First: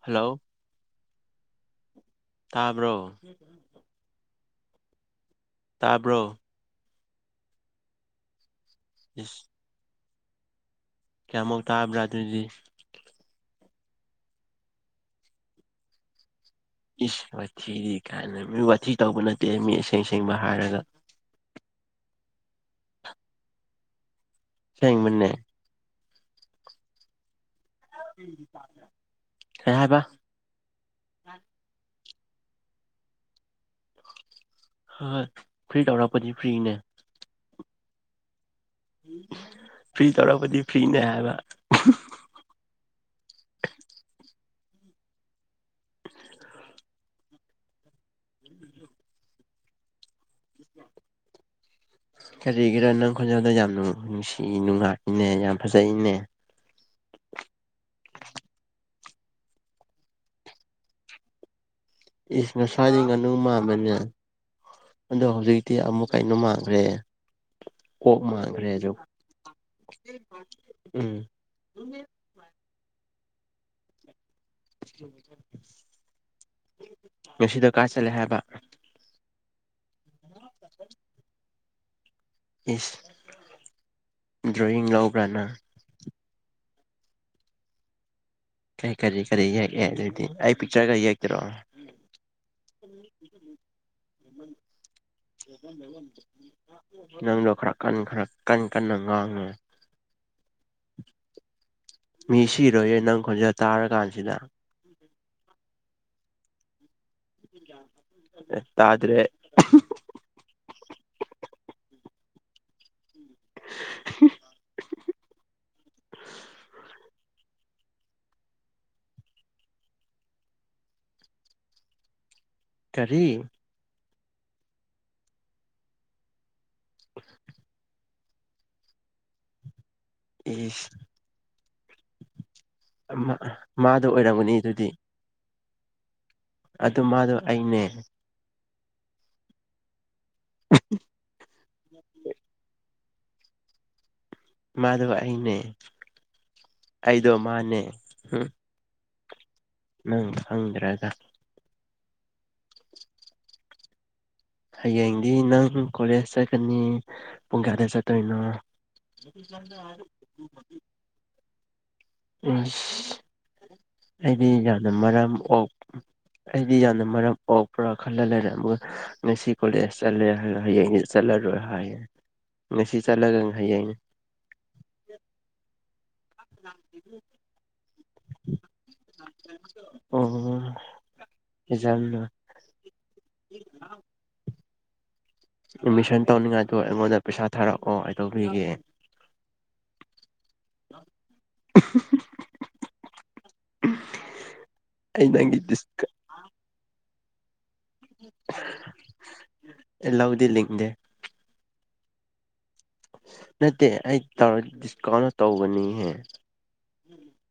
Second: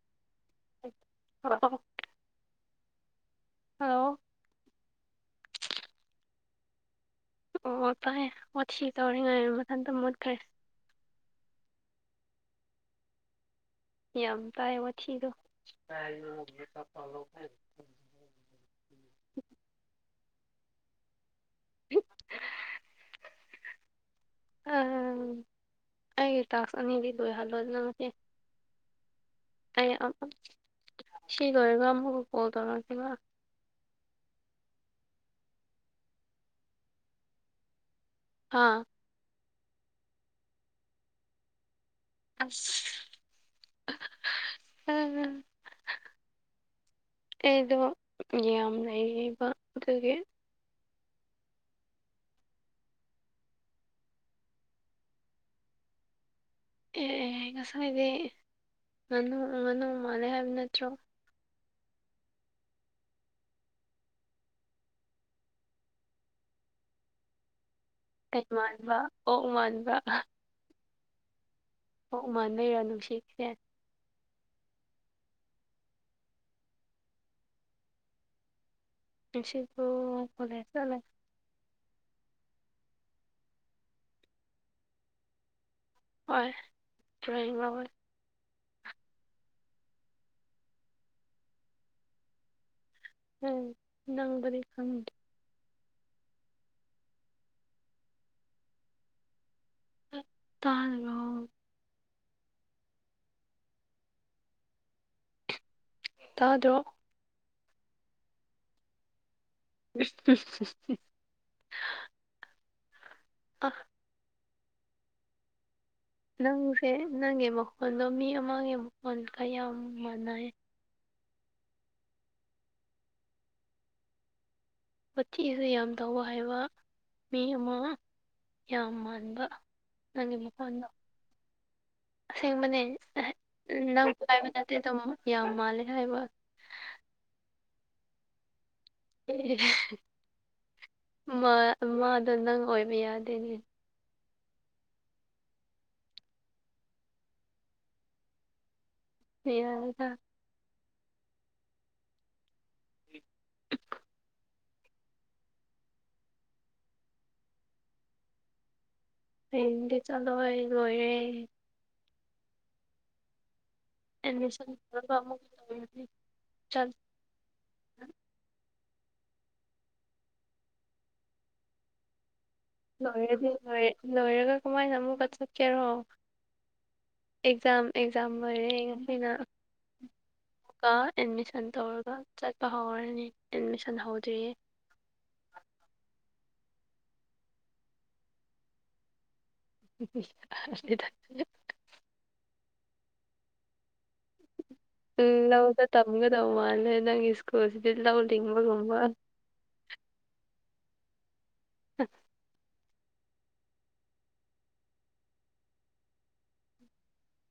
Hello ꯍ [unintelligible] ꯇꯥꯕ꯭ꯔꯣ hello ꯇꯥꯕ꯭ꯔꯣ ꯑꯣ ꯐꯥꯏꯌꯦ ꯑꯣꯠ ꯁꯤ ꯏꯁ ꯇꯧꯔꯤꯉꯥꯏ ꯃꯊꯟꯇ ꯃꯨꯠꯈ꯭ꯔꯦ ꯀꯌꯥꯃꯨꯛ ꯇꯥꯕ꯭ꯔꯥ ꯑꯗꯨꯏꯗꯤ ꯌꯥꯝ ꯇꯥꯏ ꯋꯥꯊꯤꯗꯣ ꯏꯁ ꯋꯥꯊꯤꯗꯤ ꯀꯥꯏꯅ ꯃꯤ ꯋꯥꯊꯤ ꯇꯧꯕ ꯅꯠꯇꯦ ꯃꯤ ꯑꯁꯦꯡ ꯁꯦꯡꯕ ꯍꯥꯏꯔꯒ ꯁꯦꯡ ꯃꯅꯦ ꯑꯩꯒꯤ ꯇꯥꯛꯁ ꯑꯅꯤꯗꯤ ꯂꯣꯏꯍꯜꯂꯣ ꯑꯗꯨ ꯅꯪ [unintelligible] ꯀꯩ ꯑꯩ ꯍꯥꯏꯕ ꯁꯤ ꯂꯣꯏꯔꯒ ꯑꯃꯨꯛꯀ ꯀꯣꯜ ꯇꯧꯔꯛꯁꯤꯕ ꯍꯣꯏ-ꯍꯣꯏ ꯐ꯭ꯔꯤ ꯇꯧꯔꯛꯄꯗꯤ ꯐ꯭ꯔꯤꯅꯦ ꯍꯥꯥ ꯐ꯭ꯔꯤ ꯇꯧꯔꯛꯄꯗꯤ ꯐ꯭ꯔꯤꯅꯦ ꯍꯥꯏꯕ ꯑ ꯎꯝ ꯑꯩꯗꯣ ꯌꯥꯝ ꯂꯩꯕꯗꯨꯗꯒꯤ ꯀꯔꯤꯒꯤꯔꯣ ꯅꯪ ꯈꯣꯟꯖꯦꯜꯗ ꯌꯥꯝ ꯅꯨꯡꯁꯤ ꯅꯨꯡꯉꯥꯏꯏꯅꯦ ꯌꯥꯝ ꯐꯖꯩꯅꯦ ꯑꯦ ꯑꯦ ꯉꯁꯥꯏꯗꯤ ꯉꯥꯅꯨ ꯉꯥꯅꯨ ꯃꯥꯜꯂꯦ ꯍꯥꯏꯕ ꯅꯠꯇ꯭ꯔꯣ ꯏꯁ ꯉꯁ꯭ꯋꯥꯏꯗꯒꯤꯩ ꯉꯥꯅꯨ ꯃꯥꯟꯕꯅꯦ ꯑꯗꯣ ꯍꯧꯖꯤꯛꯇꯤ ꯑꯃꯨꯛ ꯀꯩꯅꯣ ꯃꯥꯟꯈ꯭ꯔꯦ ꯑꯣ ꯃꯥ ꯀꯩ ꯔꯦꯖꯣ ꯃꯥꯟꯕ ꯑꯣꯛ ꯃꯥꯟꯕ ꯎꯝ ꯍ ꯎꯃꯥꯟ ꯂꯩꯔꯣ ꯅꯨꯡꯁꯤꯁꯦ ꯉꯁꯤꯗ ꯀꯥ ꯆꯠꯂꯦ ꯍꯥꯏꯕ ꯏꯁꯕꯨ ꯀꯣꯂꯦꯁꯨ ꯑꯂ ꯏꯁ ꯗ꯭ꯔꯣꯣꯌꯤꯡ ꯌꯥꯎꯧꯕ꯭ꯔꯅ ꯍꯣꯏ ꯗ꯭ꯔꯣꯣꯌꯤꯡ ꯑꯃꯋꯣꯏ ꯀꯔꯤ ꯀꯔꯤ ꯀꯔꯤ ꯌꯦꯛꯑꯦ ꯑꯗꯨꯗꯤ ꯑꯩ ꯄꯤꯛꯆꯔꯒ ꯌꯦꯛꯇꯔꯛꯑꯣ ꯍꯝ ꯅꯪꯕꯔꯤ ꯈ ꯅꯪꯗꯣ ꯈꯔ ꯀꯟ ꯈꯔ ꯀꯟꯅ ꯀꯟꯅ ꯉꯥꯡꯉꯦ ꯇꯥꯜꯒꯥꯎ ꯃꯤ ꯁꯤꯔꯣꯏꯌꯦꯦ ꯅꯪ ꯈꯣꯟꯖꯦꯜ ꯇꯥꯔ ꯀꯥꯟꯁꯤꯗ ꯇꯥꯗ꯭ꯔꯣ ꯇꯥꯗꯔꯦ [unintelligible] ꯑꯥ [unintelligible] [unintelligible] ꯅꯪꯁꯦ ꯅꯪꯒꯤ ꯃꯈꯣꯟꯗꯣ ꯃꯤ ꯑꯃꯒꯤ ꯃꯈꯣꯟꯜꯒꯌꯥꯝ ꯃꯥꯟꯅꯩꯌꯦ ꯀꯔꯤ ꯃꯊꯤꯁꯨ ꯌꯥꯝ ꯇꯧꯕ ꯍꯥꯏꯕ ꯃꯤ ꯑꯃ ꯌꯥꯝ ꯃꯥꯟꯕ ꯅꯪꯒꯤ ꯃ ꯐꯣꯟꯗꯣ ꯏꯁ ꯑꯁꯦꯡꯕꯅꯦ ꯃꯥ ꯃꯥꯗꯣ ꯅꯪꯕꯨ ꯍꯥꯏꯕ ꯑꯣꯏꯔꯝꯒꯅꯤ ꯅꯠꯇꯦ ꯑꯗꯨꯗꯤ ꯑꯗꯨꯝ ꯌꯥꯝ ꯃꯥꯜꯂꯦ ꯍꯥꯏꯕ ꯑꯗꯨ ꯃꯥꯗꯣ ꯑꯩꯅꯦ ꯎ ꯑ ꯃꯥꯗꯣ ꯅꯪ ꯑꯣꯏꯕ ꯌꯥꯗꯦꯅꯦ ꯃꯥꯗꯣ ꯑꯩꯅꯦ ꯑꯩꯗꯣ ꯃꯥꯅꯦ ꯃꯤꯔꯪ ꯅꯪ ꯍꯪꯗ꯭ꯔꯥꯒꯥ ꯍ ꯍꯌꯦꯡꯗꯤ ꯅꯪ ꯀꯣꯂꯦꯖ ꯆꯠꯀꯅꯤ ꯄꯨꯡ ꯀꯌꯥꯗ ꯆꯠꯇꯣꯏꯅꯣ ꯍꯤꯟꯗꯤ ꯆꯂꯣꯏ ꯂꯣꯏꯔꯦ ꯎꯝ [unintelligible] ꯑꯩꯗꯤ ꯑꯦꯗꯃꯤꯁꯟ ꯌꯥꯝꯅ ꯇꯧꯔꯒ ꯃꯔꯝ ꯑꯃꯨꯛ ꯇꯧꯔꯅꯤ ꯑꯩꯗꯤ ꯆꯠ ꯌꯥꯝꯅ ꯃꯔꯝ ꯑꯣꯄ꯭ꯔꯥ ꯈꯜꯂ ꯂꯩꯔ ꯃꯦꯁꯤ ꯀꯦ ꯆꯂꯦ ꯆꯂꯔ ꯉꯁꯤ ꯆꯠꯂꯒ ꯂꯣꯏꯔꯗꯤ ꯉꯍꯩ ꯂꯣꯏ ꯌꯥꯏꯩꯅ ꯂꯣꯏꯔꯒ ꯀꯃꯥꯏꯅ ꯑꯃꯨꯛꯀ ꯆꯠꯀꯦꯔꯣ ꯑꯦꯛꯖꯥꯝ ꯑꯦꯛꯖꯥꯝ ꯃꯔꯦꯡ ꯑꯣ ꯑꯩꯅꯀ ꯑꯦꯠꯃꯤꯁꯟ ꯑꯦꯛꯖꯥꯝ ꯇꯧꯔꯒ ꯆꯠ ꯂꯄꯥ ꯍꯧꯔꯅꯤ ꯑꯦꯠꯃꯤꯁꯟ ꯍꯧꯗ꯭ꯔꯤꯑ ꯑꯦꯠꯃꯤꯁꯟ ꯇꯧꯅꯤꯡꯉꯥꯏꯗꯣ ꯑꯩꯉꯣꯟꯗ ꯄꯩꯁꯥ ꯊꯥꯔꯛꯑꯣ ꯀꯗꯧꯕꯤꯒꯦ ꯅꯤ ꯇ [unintelligible] ꯎꯝ ꯅꯪꯒꯤ ꯂꯧꯗ ꯗꯤꯁ ꯇꯝꯒꯗꯧ ꯃꯥꯜꯂꯦ ꯅꯪꯒꯤ ꯁ꯭ꯀꯨꯜꯁꯤꯗꯤ ꯂꯧ ꯂꯤꯡꯕꯒꯨꯝꯕ ꯂꯧꯗꯤ ꯂꯤꯡꯗꯦ ꯎꯝ [unintelligible] ꯅꯠꯇꯦ ꯑꯩ ꯇꯧꯔ ꯗꯤꯁꯀꯥꯎꯟ ꯇꯧꯕꯅꯤꯍꯦ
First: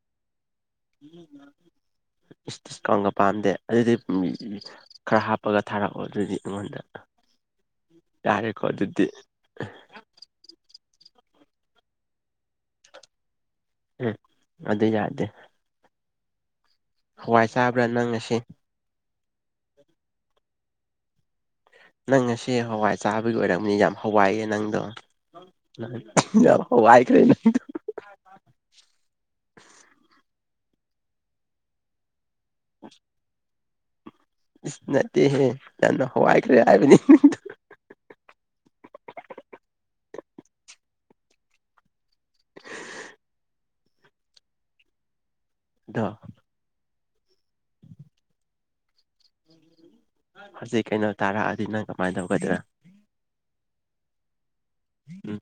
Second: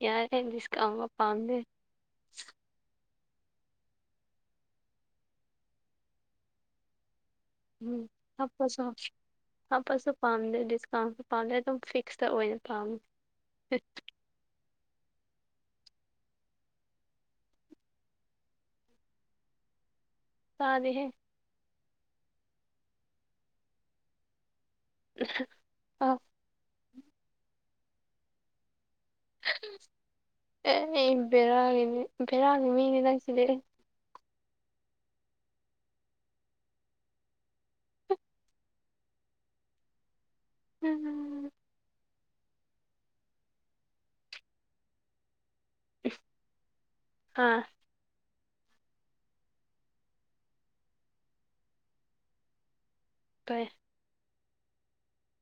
ꯌꯥꯔꯦꯍꯦ ꯗꯤꯁꯀꯥꯎꯟꯒꯥ ꯄꯥꯝꯗꯦ ꯏꯁ ꯗꯤꯁꯀꯥꯎꯟꯒ ꯄꯥꯝꯗꯦ ꯑꯗꯨꯗꯤ ꯈꯔ ꯍꯥꯞꯄꯒ ꯊꯥꯔꯛꯑꯣ ꯑꯗꯨꯗꯤ ꯑꯩꯉꯣꯟꯗ ꯎꯝ ꯌꯥꯔꯦꯀꯣ ꯍꯥꯞꯄꯁꯨ ꯑꯗꯨꯗꯤ ꯍꯥꯞꯄꯁꯨ ꯄꯥꯝꯗꯦ ꯗꯤꯁꯀꯥꯎꯟꯁꯨ ꯄꯥꯝꯗꯦ ꯑꯗꯨꯝ ꯐꯤꯛꯁꯇ ꯑꯣꯏꯅ ꯄꯥꯝꯃꯦ ꯑꯗꯨ ꯌꯥꯗꯦ ꯍꯋꯥꯏ ꯆꯥꯕ꯭ꯔꯥ ꯅꯪ ꯉꯥꯁꯤ ꯆꯥꯗꯦꯍꯦ ꯅꯪ ꯉꯥꯁꯤ ꯍꯋꯥꯏ ꯆꯥꯕꯒꯤ ꯑꯣꯏꯔꯝꯅꯤ ꯌꯥꯝ ꯍꯋꯥꯏꯑ ꯅꯪꯗꯣ ꯑꯥ ꯍꯥꯋꯥꯏꯈ꯭ꯔꯦ ꯅꯪꯗꯨ ꯑꯦ ꯕꯦꯔꯥꯒꯤꯅꯤ ꯕꯦꯔꯥꯒꯤ ꯃꯤꯅꯦ ꯅꯪꯁꯤꯗꯤ ꯏꯁ ꯅꯠꯇꯦꯍꯦ ꯌꯥꯝꯅ ꯍꯋꯥꯏꯈ꯭ꯔꯦ ꯍꯥꯏꯕꯅꯤ ꯎꯝ ꯎꯝ ꯎꯝ ꯗꯣ ꯍꯥꯥ ꯍꯧꯖꯤꯛ ꯀꯩꯅꯣ ꯇꯥꯔꯛꯑꯗꯤ ꯅꯪ ꯀꯃꯥꯏꯅ ꯇꯧꯒꯗ꯭ꯔꯥ ꯀꯩ ꯎꯝ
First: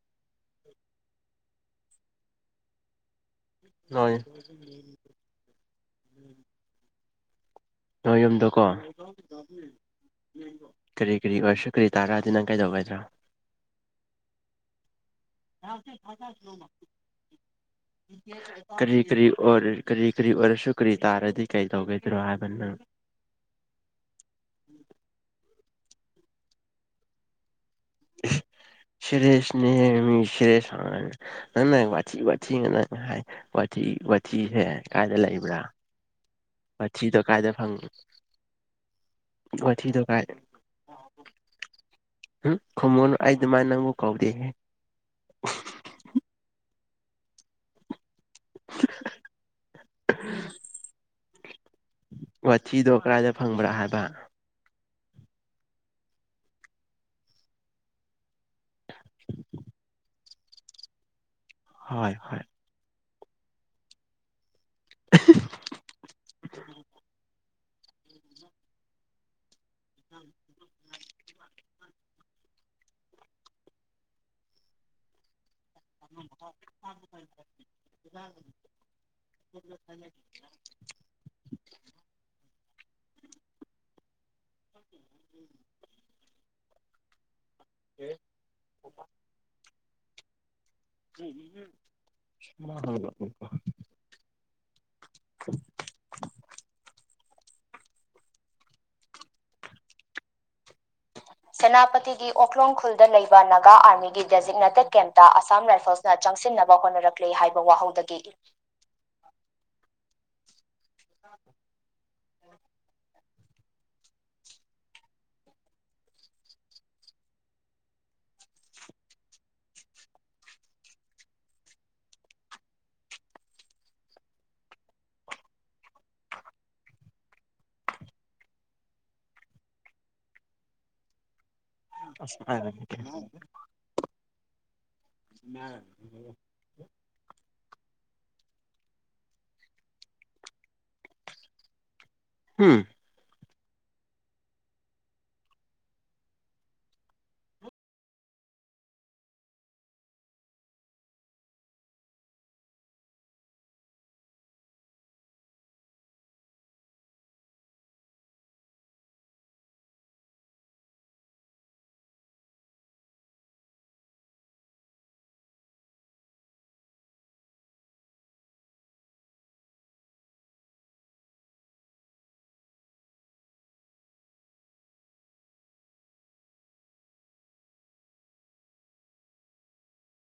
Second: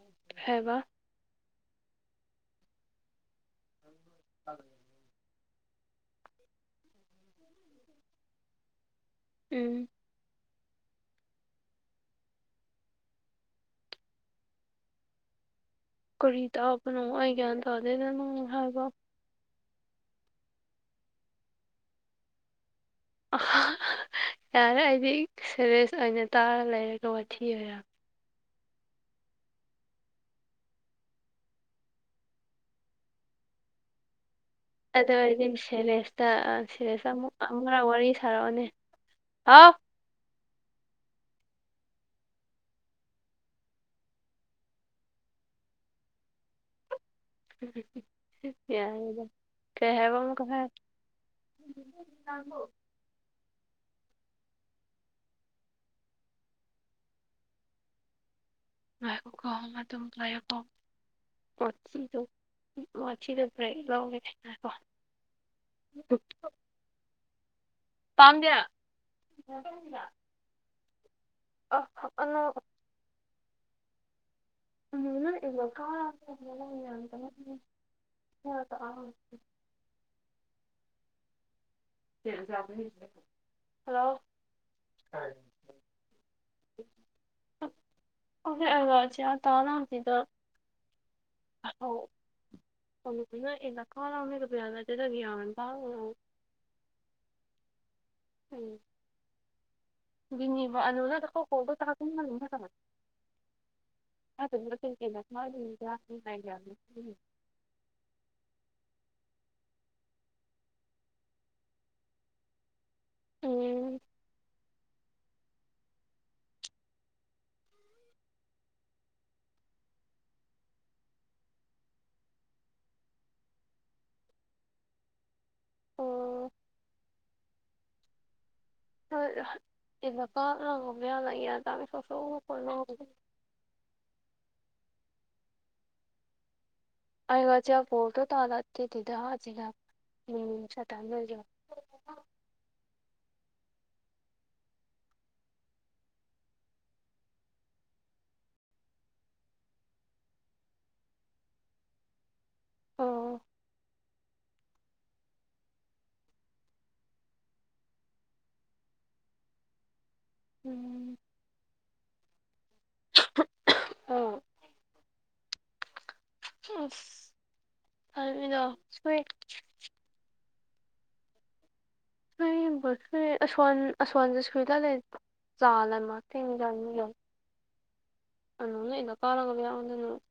ꯎꯝ [inaudible] ꯀꯩ ꯍꯥꯏꯕ ꯍꯣꯏ ꯑꯗꯨ ꯅꯣꯏ ꯌꯨꯝꯗꯣꯀꯣ ꯎꯝ ꯀꯔꯤ ꯀꯔꯤ ꯑꯣꯏꯔꯁꯨ ꯀꯔꯤ ꯇꯥꯔꯛꯑꯗꯤ ꯅꯪ ꯀꯩꯗꯧꯒꯗ꯭ꯔꯣ ꯀꯔꯤ ꯇꯥꯛꯄꯅꯣ ꯑꯩ ꯒ꯭ꯌꯥꯟ ꯇꯥꯗꯦꯗ ꯅꯪ ꯍꯥꯏꯕ ꯀꯔꯤ ꯀꯔꯤ ꯑꯣꯏꯔ ꯀꯔꯤ ꯀꯔꯤ ꯑꯣꯏꯔꯁꯨ ꯀꯔꯤ ꯇꯥꯔꯗꯤ ꯀꯔꯤ ꯇꯧꯒꯗ꯭ꯔꯣ ꯍꯥꯏꯕꯅꯪ ꯌꯥꯔꯦ ꯑꯩꯗꯤ ꯁꯦꯔꯦꯁ ꯑꯣꯏꯅ ꯇꯥꯔ ꯂꯩꯔꯒ ꯋꯥꯊꯤ ꯑꯣꯏꯔ ꯁꯦꯔꯦꯁꯅꯦꯍꯦ ꯃꯤ ꯁꯤꯔꯦꯁ ꯃꯤ ꯁꯦꯔꯦꯁ ꯍꯣꯏ ꯅꯥꯪꯅ ꯋꯥꯊꯤ ꯋꯥꯊꯤꯅ ꯉꯥ ꯍꯥꯏ ꯋꯥꯊꯤ ꯋꯥꯊꯤ ꯍꯦ ꯑꯗꯨ ꯑꯩꯗꯤ ꯁꯦꯔꯦꯁꯇꯥ ꯁꯦꯔꯦꯁ ꯋꯥꯊꯤꯗꯣ ꯀꯥꯏꯗ ꯐꯪ ꯑꯃꯨꯛꯇꯪꯒ ꯋꯥꯔꯤ ꯁꯥꯔꯛꯑꯣꯅꯦ ꯍꯥꯎ ꯁꯤꯗ ꯀꯥꯏ ꯎꯝ ꯈꯨꯝꯃꯣꯅ ꯑꯩ ꯑꯗꯨꯃꯥꯏꯅ ꯅꯪꯕꯨ ꯀꯧꯗꯦꯍꯦ ꯎꯝ ꯌꯥꯗ ꯀ ꯍꯕ ꯑꯃ ꯀꯍ [unintelligible] ꯈꯥ [unintelligible] ꯐꯪꯕ꯭ꯔꯥ ꯍꯥꯏꯕ ꯉꯏꯈꯣꯀꯣ ꯑꯗꯨꯝ ꯄꯥꯏꯌꯨꯀꯣ ꯋꯥꯥꯊꯤ ꯍꯣꯏ ꯇꯧ ꯍꯣꯏ ꯉꯊꯤꯗ ꯄꯨꯔꯦꯛ ꯂꯧꯒꯦ ꯍꯥꯏꯅ ꯀꯣ [unintelligible] ꯄꯥꯝꯗꯦ ꯑ ꯑꯜꯣ [unintelligible] ꯎꯝꯉ [unintelligible] [unintelligible] ꯍꯜꯂꯣ ꯎ ꯎꯝ ꯎ ꯑꯣ ꯑ ꯆ ꯇꯅꯤꯗ ꯎ ꯀꯅ ꯑꯦ ꯀꯥ ꯑꯃꯅꯦ ꯀꯕꯌꯥꯗ ꯑꯗꯨꯗꯒ ꯌꯥꯕ ꯇꯣ [unintelligible] ꯎꯝ [unintelligible] ꯁꯦꯅꯥꯄꯇꯤꯒꯤ ꯑꯣꯛꯂꯣꯡ ꯈꯨꯜꯗ ꯂꯩꯕ ꯅꯒꯥ ꯑꯥꯔꯃꯤꯒꯤ ꯗꯦꯖꯤꯛꯅꯦꯇꯦꯠ ꯀꯦꯝꯞꯇ ꯑꯁꯥꯝ ꯔꯥꯏꯐꯜꯁ ꯆꯪꯁꯤꯟꯅꯕ ꯍꯣꯠꯅꯔꯛꯂꯦ ꯍꯥꯏꯕ ꯋꯥꯍꯧꯗꯒꯤ ꯎꯝ ꯑꯣ ꯍ ꯏꯂꯀꯥ ꯂꯥꯡꯒ ꯃ ꯌꯥ ꯂ ꯌꯦ ꯇꯥꯡ ꯁꯣꯛ ꯁꯣꯛ ꯍꯝ ꯈꯣꯠꯅ [unintelligible] [inaudible] [unintelligible] ꯍꯨꯝ ꯎꯝ ꯎꯝ [unintelligible] [unintelligible] ꯁꯨꯏꯨꯏ ꯑꯁꯣꯟ ꯑꯁꯣꯟꯁꯦ ꯁꯨꯏꯗ ꯂꯩ ꯆꯥ ꯑꯃ ꯊꯦꯡꯖꯅꯤ꯫ [unintelligible]